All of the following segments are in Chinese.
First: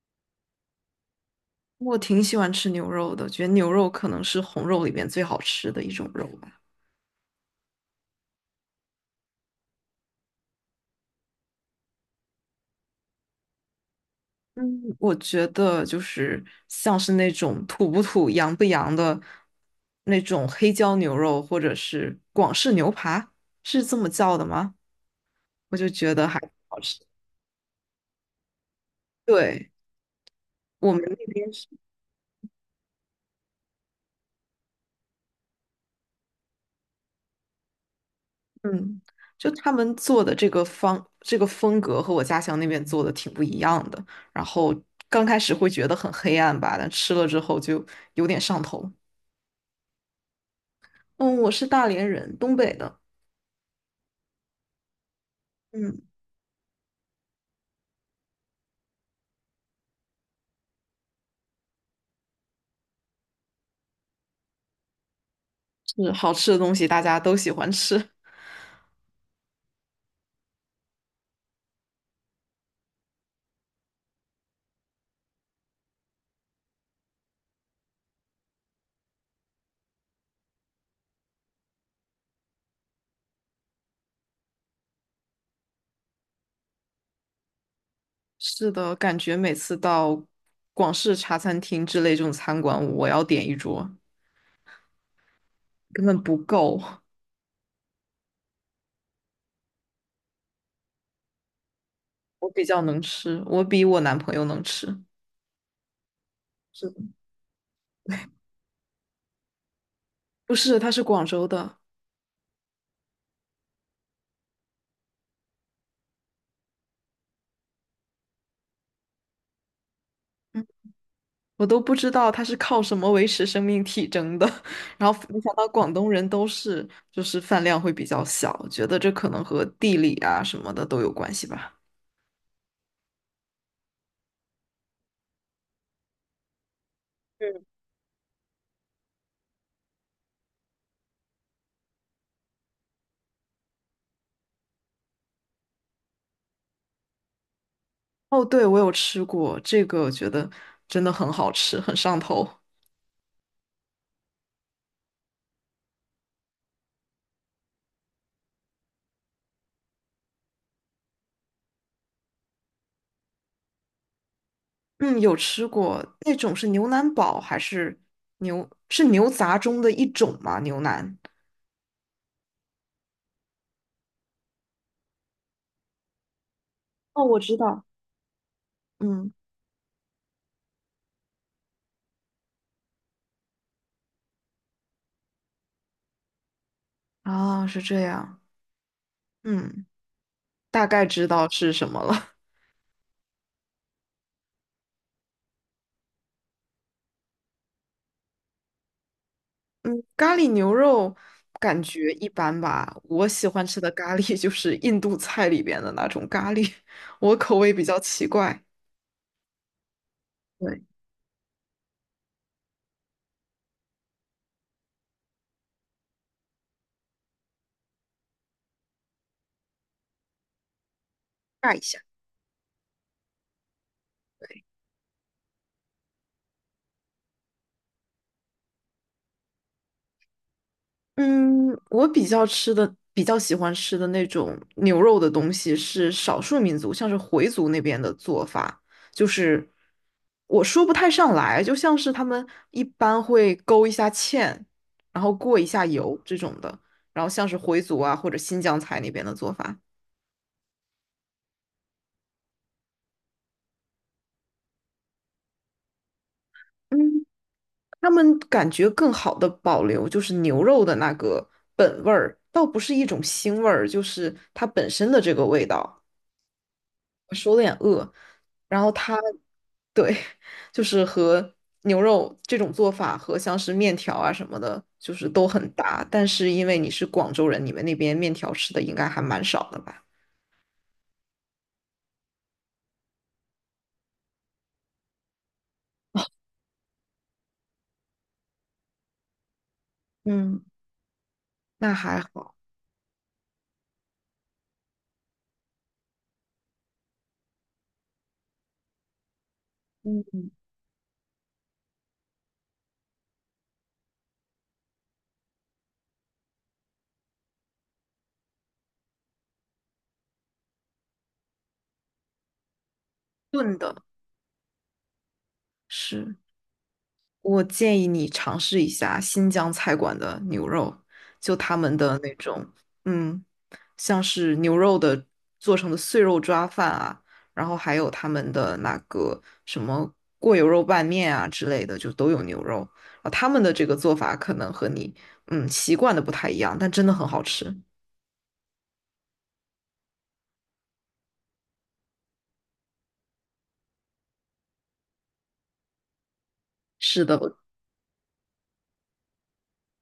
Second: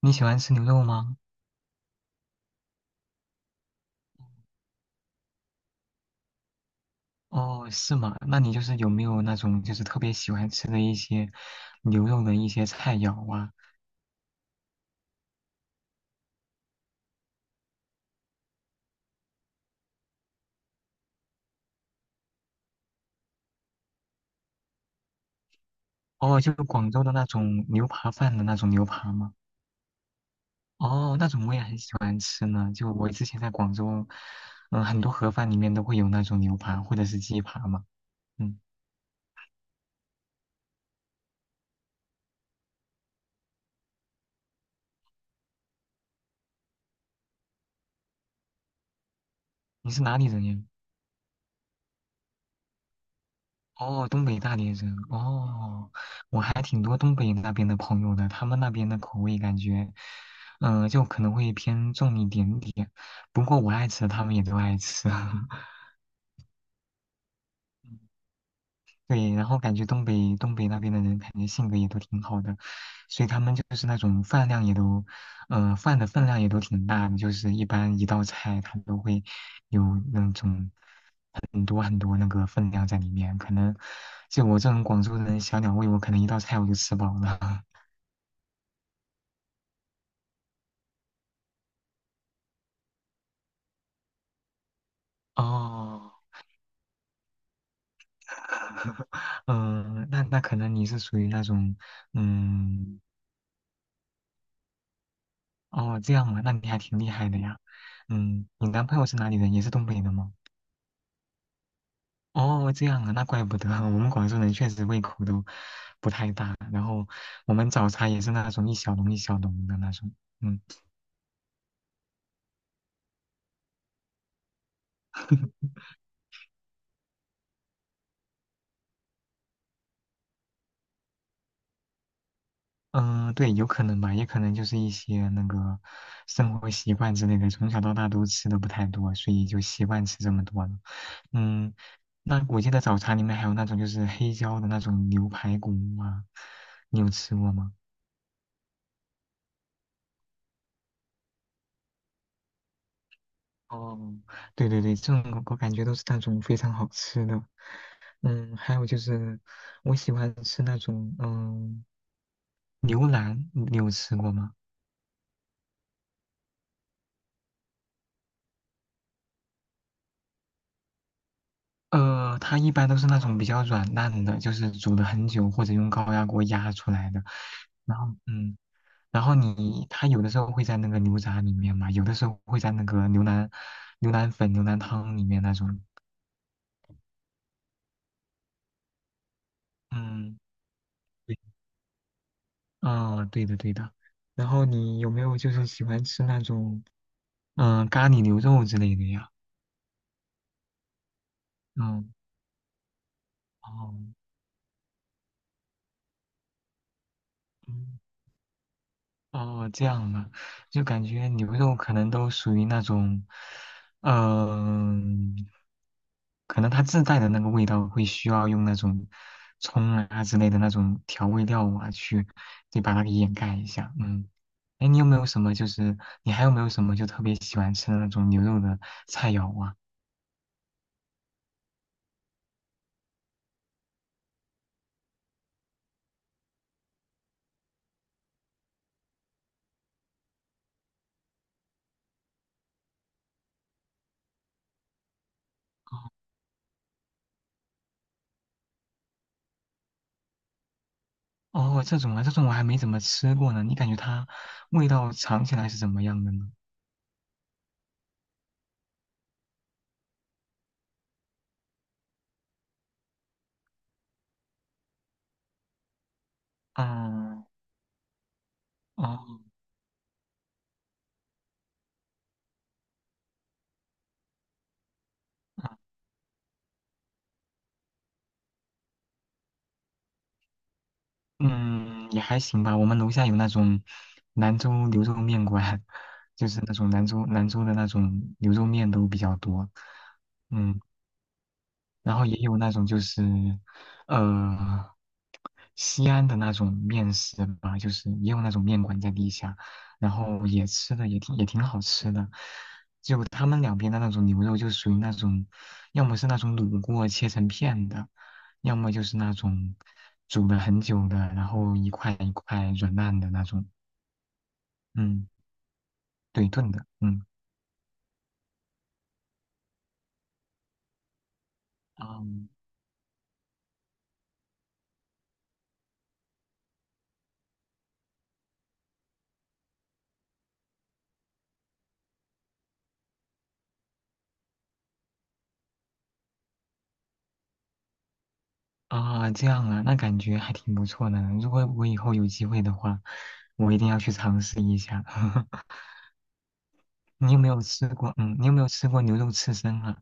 你喜欢吃牛肉吗？我挺喜欢吃牛肉的，觉得牛肉可能是红肉里面最好吃的一种肉吧。哦，是吗？那你就是有没有那种就是特别喜欢吃的一些牛肉的一些菜肴啊？嗯，我觉得就是像是那种土不土、洋不洋的那种黑椒牛肉，或者是广式牛扒，是这么叫的吗？我就觉得还哦，挺就好广吃。州的那种牛扒饭的那种牛扒吗？对，我们那哦，那种边我也是，很喜欢吃呢。就我之前在广州，很多盒饭里面都会有那种牛扒或者是鸡扒嘛。嗯，嗯，就他们做的这个方这个风格和我家乡那边做的挺不一样的。然后刚开始会觉得很黑暗吧，但吃了之后就有点上头。你是哪里人呀？嗯，我是大连人，东北的。哦，东北大连人哦，嗯，我还挺多东北那边的朋友的，他们那边的口味感觉，就可能会偏重一点点。不过我爱吃，他们也都爱吃。是好吃的东西，大家都喜欢嗯吃。对，然后感觉东北那边的人，感觉性格也都挺好的，所以他们就是那种饭量也都，饭的分量也都挺大的，就是一般一道菜他都会有那种很多很多那个分量在里面，可能就我这种广州人小鸟胃，我可能一道菜我就吃饱了。是的，感觉每次到广式茶餐厅之类这种餐馆，我要点一桌，根哦，本不够。嗯，那可能你是属于那种，我比较嗯，能吃，我比我男朋友能吃。哦，这样啊，那你还是挺的。厉害的呀。你男朋友是哪里人？也是东北的吗？不是，他是广州的。哦，这样啊，那怪不得 我们广州人确实胃口都不太大，然后我们早茶也是那种一小笼一小笼的那种。嗯 嗯，我都不知道他是靠什么维持生命体征的。然后没想 到广东人都是就是饭量会比较小，觉得这可能和地理啊什么的都有关系吧。对，有可能吧，也可能就是一些那个生活习惯之类的，从小到大都吃的不太多，所以就习惯吃这么多了。嗯，那我记得早茶里面还有那种就是黑椒的那种牛排骨啊，你有吃过吗？哦，对，我有吃过这个，我觉得真的很好吃，很上头。哦，对对对，这种我感觉都是那种非常好吃的。还有就是我喜欢吃那种牛腩，你有吃过吗？嗯，有吃过，那种是牛腩煲还是是牛杂中的一种吗？牛腩。它一般都是那种比较软烂的，就是煮了很久或者用高压锅压出来的。哦，我知道。然后，嗯，然嗯，后你它有的时候会在那个牛杂里面嘛，有的时候会在那个牛腩、牛腩粉、牛腩汤里面那种。啊，是这样。嗯，嗯，大概知对，道是什么了。嗯，对的，对的。然后你有没有就是喜欢吃那种咖喱牛肉之类的呀？嗯，咖喱牛肉感觉嗯，一般吧。我喜欢吃的哦，咖喱 就是印度菜里边的那种咖喱，我口味比嗯较奇怪。哦，这样啊，对，就感觉牛肉可能都属于那种，嗯、可能它自带的那个味道会需要用那种葱啊之类的那种调味料尬一啊下。去，对，把它给掩盖一下。嗯，哎，你有没有什么就是你还有没有什么就特别喜欢吃的那种牛肉的菜肴啊？嗯，我比较吃的比较喜欢吃的那种牛肉的东西是少数民族，像是回族那边的做法，就是我说不太上来，就像是他们一般会勾一下芡，然后过一下油这种的，然后像是回族啊或者新疆菜那边的做法。哦，这种啊，这种我还没怎么吃过呢。你感觉它味道尝起来是怎么样的呢？嗯，他们感觉更好的保留就是牛肉的那个本味儿，倒不是一种腥味儿，就是它本身的这个味道。我嗯，手有点饿，然后它哦。对，就是和牛肉这种做法和像是面条啊什么的，就是都很搭。但是因为你是广州人，你们那边面条吃的应该还蛮少的吧？嗯，也还行吧。我们楼下有那种兰州牛肉面馆，就是那种兰州的那种牛肉面都比较多。嗯，嗯，那然还后也好，有那种就是，呃，西安的那种面食吧，就是也有那种面馆在地下，然后也吃的也挺好吃的。就他们两边的那种牛肉，就属于那种，要么是那种卤过切成片的，要么就是那种煮了很久的，然后一块一块软烂的那种，炖的嗯，是。对，炖的，嗯。我建议你尝试一下新疆菜馆的牛肉，就他们的哦那种，嗯，像是牛肉的做成的碎肉抓饭啊，然后还有他们的那个什么过油肉拌面啊之类的，就都有牛肉。啊，他们的这个做法可能和你习惯的不太一样，但真的很好吃。啊，这样啊，那感觉还挺不错的。如果我以后有机会的话，我一定要去尝试一下。是你的，有没我有吃过？嗯，你有没有吃过牛肉刺身啊？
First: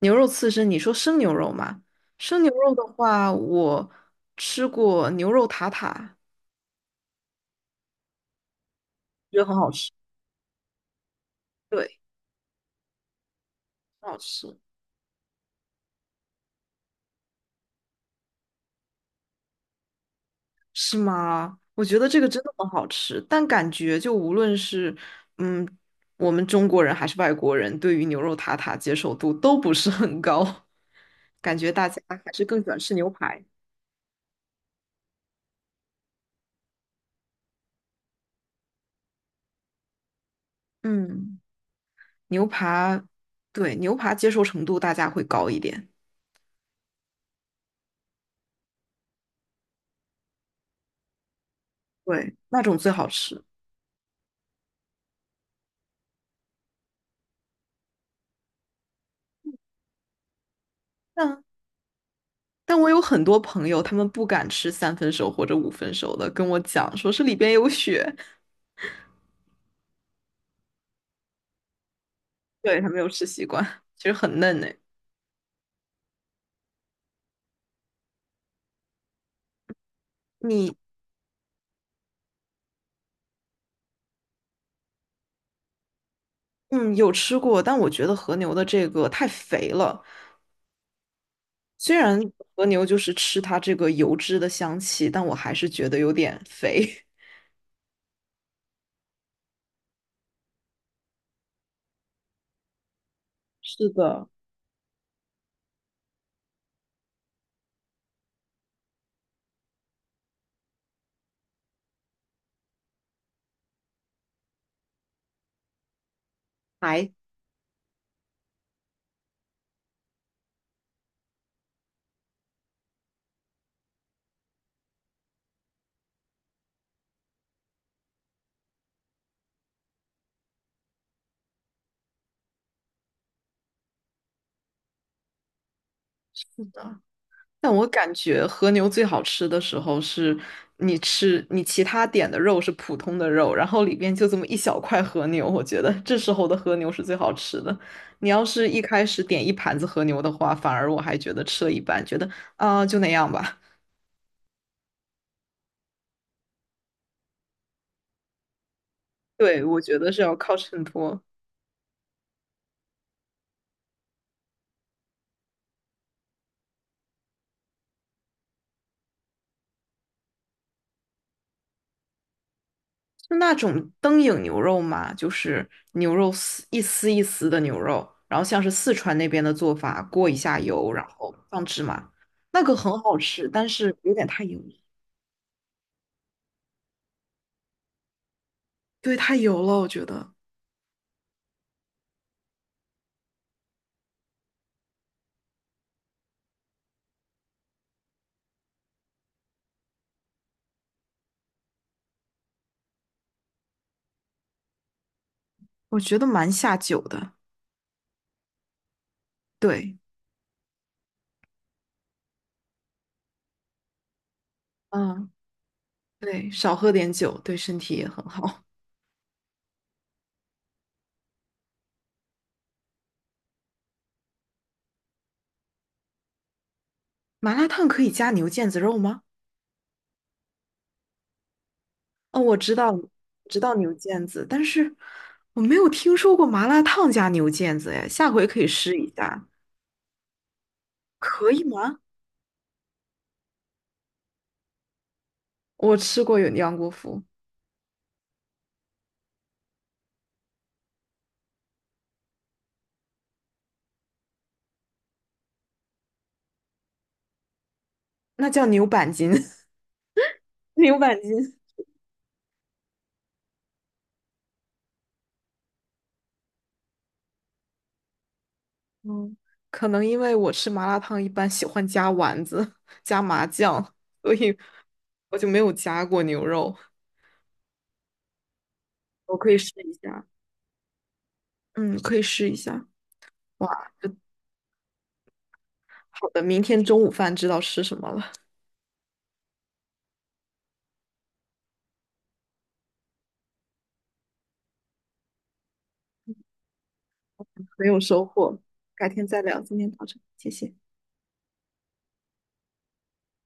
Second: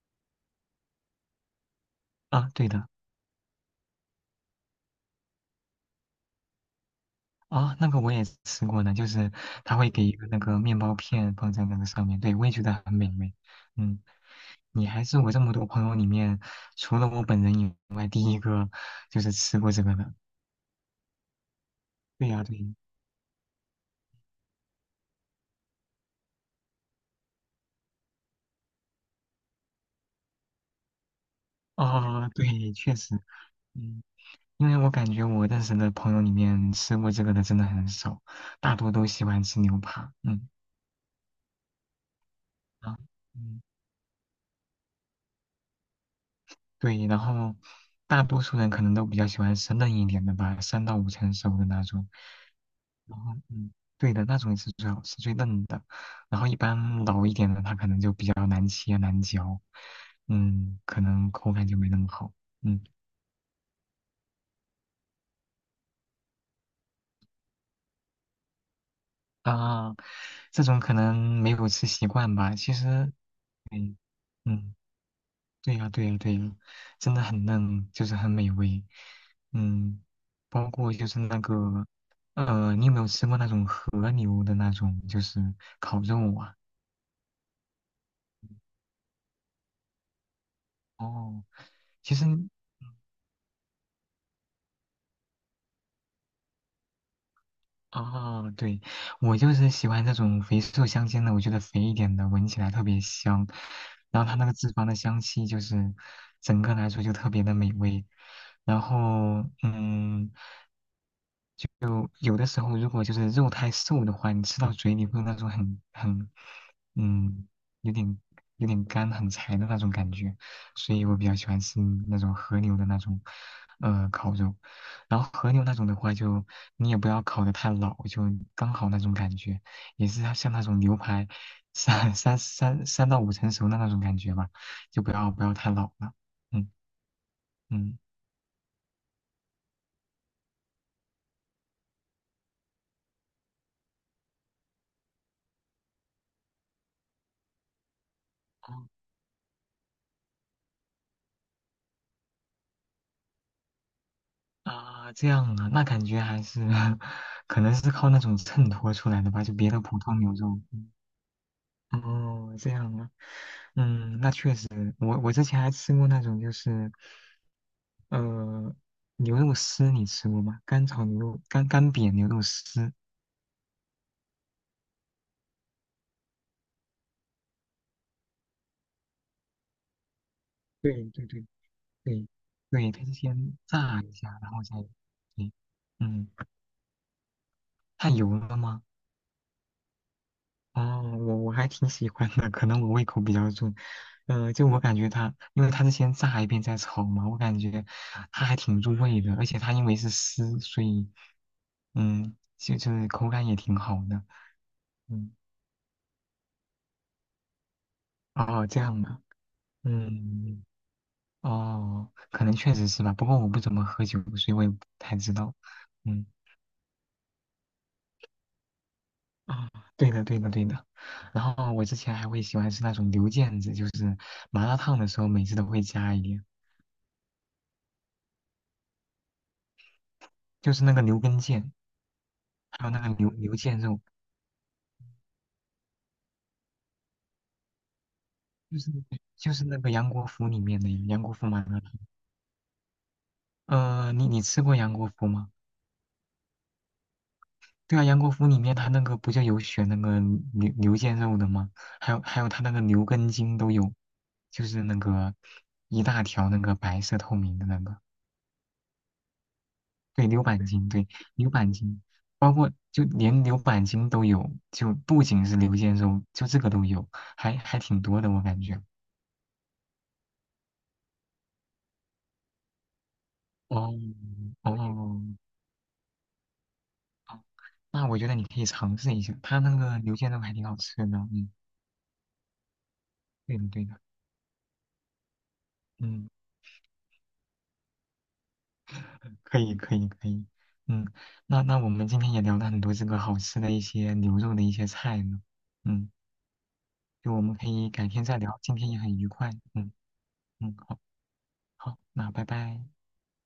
牛肉刺身，你说生牛肉吗？生啊，牛对肉的的，话，我吃过牛肉塔塔，啊，那个我也吃过的，就是觉得很好他会吃。给一个那个面包片放在那个对，上面，对，我也觉得很美味。嗯，很好吃。你还是我这么多朋友里面，除了我本人以外，第一个就是吃过这个的。是吗？我觉得这对个真呀，的对呀，很好吃，但感觉就无论是嗯，我们中国人还是外国人，对于牛肉塔塔接受度都不是很高，感觉大家啊，还是更喜对，欢吃确牛实，排。嗯。因为我感觉我认识的朋友里面吃过这个的真的很少，大多都喜欢吃牛扒。嗯嗯，牛啊，排，嗯，对，牛排接受程度大家会高一点。对，然后大多数人可能都比较喜欢吃嫩一点的吧，三到五成熟的那种。对，那种最好然后吃。对的，那种是最好吃、最嫩的。然后一般老一点的，它可能就比较难切、难嚼，可能但口感就没那么好。但嗯我有很多朋友，他们不敢吃三分熟或者五分熟的，跟我讲说是里边有血。啊，这种可能没有吃习惯吧。其对，他没有实，吃习惯，嗯其实很嫩呢。嗯。对呀，对呀，对呀，真的很嫩，就是很美味。嗯，包你。括就是那个，你有没有吃过那种和牛的那种，就是烤肉啊？嗯，有吃过，但我觉得和牛的这个太肥了。哦，虽其然实，和牛就是吃它这个油脂的香气，但我还是觉得有点肥。哦，对，我就是喜欢这种肥瘦相间的，我觉得肥一点的闻起来特别香，是然的，后它那个脂肪的香气就是整个来说就特别的美味。然后，嗯。有的时候如果就是肉太瘦的话，你吃到嘴里会有那种很，还嗯，有点有点干很柴的那种感觉，所以我比较喜欢吃那种和牛的那种，烤肉。然后和牛那种的话就，你也不要烤得太老，就刚好那种感觉，也是像那种牛排三 三到五成熟的那种感觉吧，就不要太老了。是嗯的。但我嗯。感觉和牛最好吃的时候是，你吃你其他点的肉是普通的肉，然后里边就这么一小块和牛，我觉得这时候的和牛是最好吃的。你要是一开始点一盘子和牛的话，反而我还觉得吃了一半，觉得啊、就那样吧。啊，这样啊，那感觉还是 可能是靠那种衬托出来的 吧，就对，别的我普觉得通是牛要靠肉。衬托。哦，这样啊，那确实，我之前还吃过那种就是，呃，牛肉丝，你吃过吗？干炒牛肉，干煸牛肉丝。就那种灯影牛肉嘛，就是牛肉丝一丝一丝的牛肉，然后像是四川那边的做法，过一下油，对然对后对放芝麻，对那个对，很它是好先吃，但是炸一有点下，太然油后再，了。对嗯，太油了吗？对，太油了，我觉得，哦，我还挺喜欢的，可能我胃口比较重。就我感觉它，因为它是先炸一遍再炒嘛，我感觉它还挺入味的，而且它因为是丝，所以就是口感也挺好的。嗯，我觉得蛮下酒的。哦，这样的，对，嗯，哦，可能确实是吧，不过我不怎么喝酒，所以我也不太嗯，知道。嗯，对，少喝点酒对身体也很好。哦，对的，对的，对的。然后我之前还会喜欢吃那种牛腱子，就是麻辣烫的时候每次都会加一点，麻辣烫可以加牛腱子肉吗？就是那个牛根腱。哦，我知还有道，那个牛知道腱牛肉，腱子，但是我没有听说过麻辣烫加牛腱子，哎，下回可以就是试一下，就是那个杨国福里面的杨国福可麻以辣烫。吗？你吃过杨国福吗？我吃过有杨国福，对啊，杨国福里面他那个不就有选那个牛腱肉的吗？还有他那个牛根筋都有，就是那个一大条那个白色透明的那个，那叫牛板筋，对，牛板筋，牛对，板牛筋。板筋，包括就连牛板筋都有，就不仅是牛腱肉，就这个都有，还挺多的我感觉。嗯，可能因为我吃麻辣烫一般喜欢加丸子、加麻哦酱，所以哦。我就没有加过牛肉。那我觉得你可以尝试一下，我可以它试那一个牛下。腱肉还挺好吃的。嗯，嗯，可以试一下。对的对哇，的，这好嗯，的，明天中午饭知道吃什么了，可以可以可以，嗯，那我们今天也聊了很多这个好吃的一些牛肉的一些菜呢，嗯，就我们可很以有改天收再聊，获。今天也改很天愉再快，聊，今天嗯到这，谢谢。嗯，好好，那拜拜。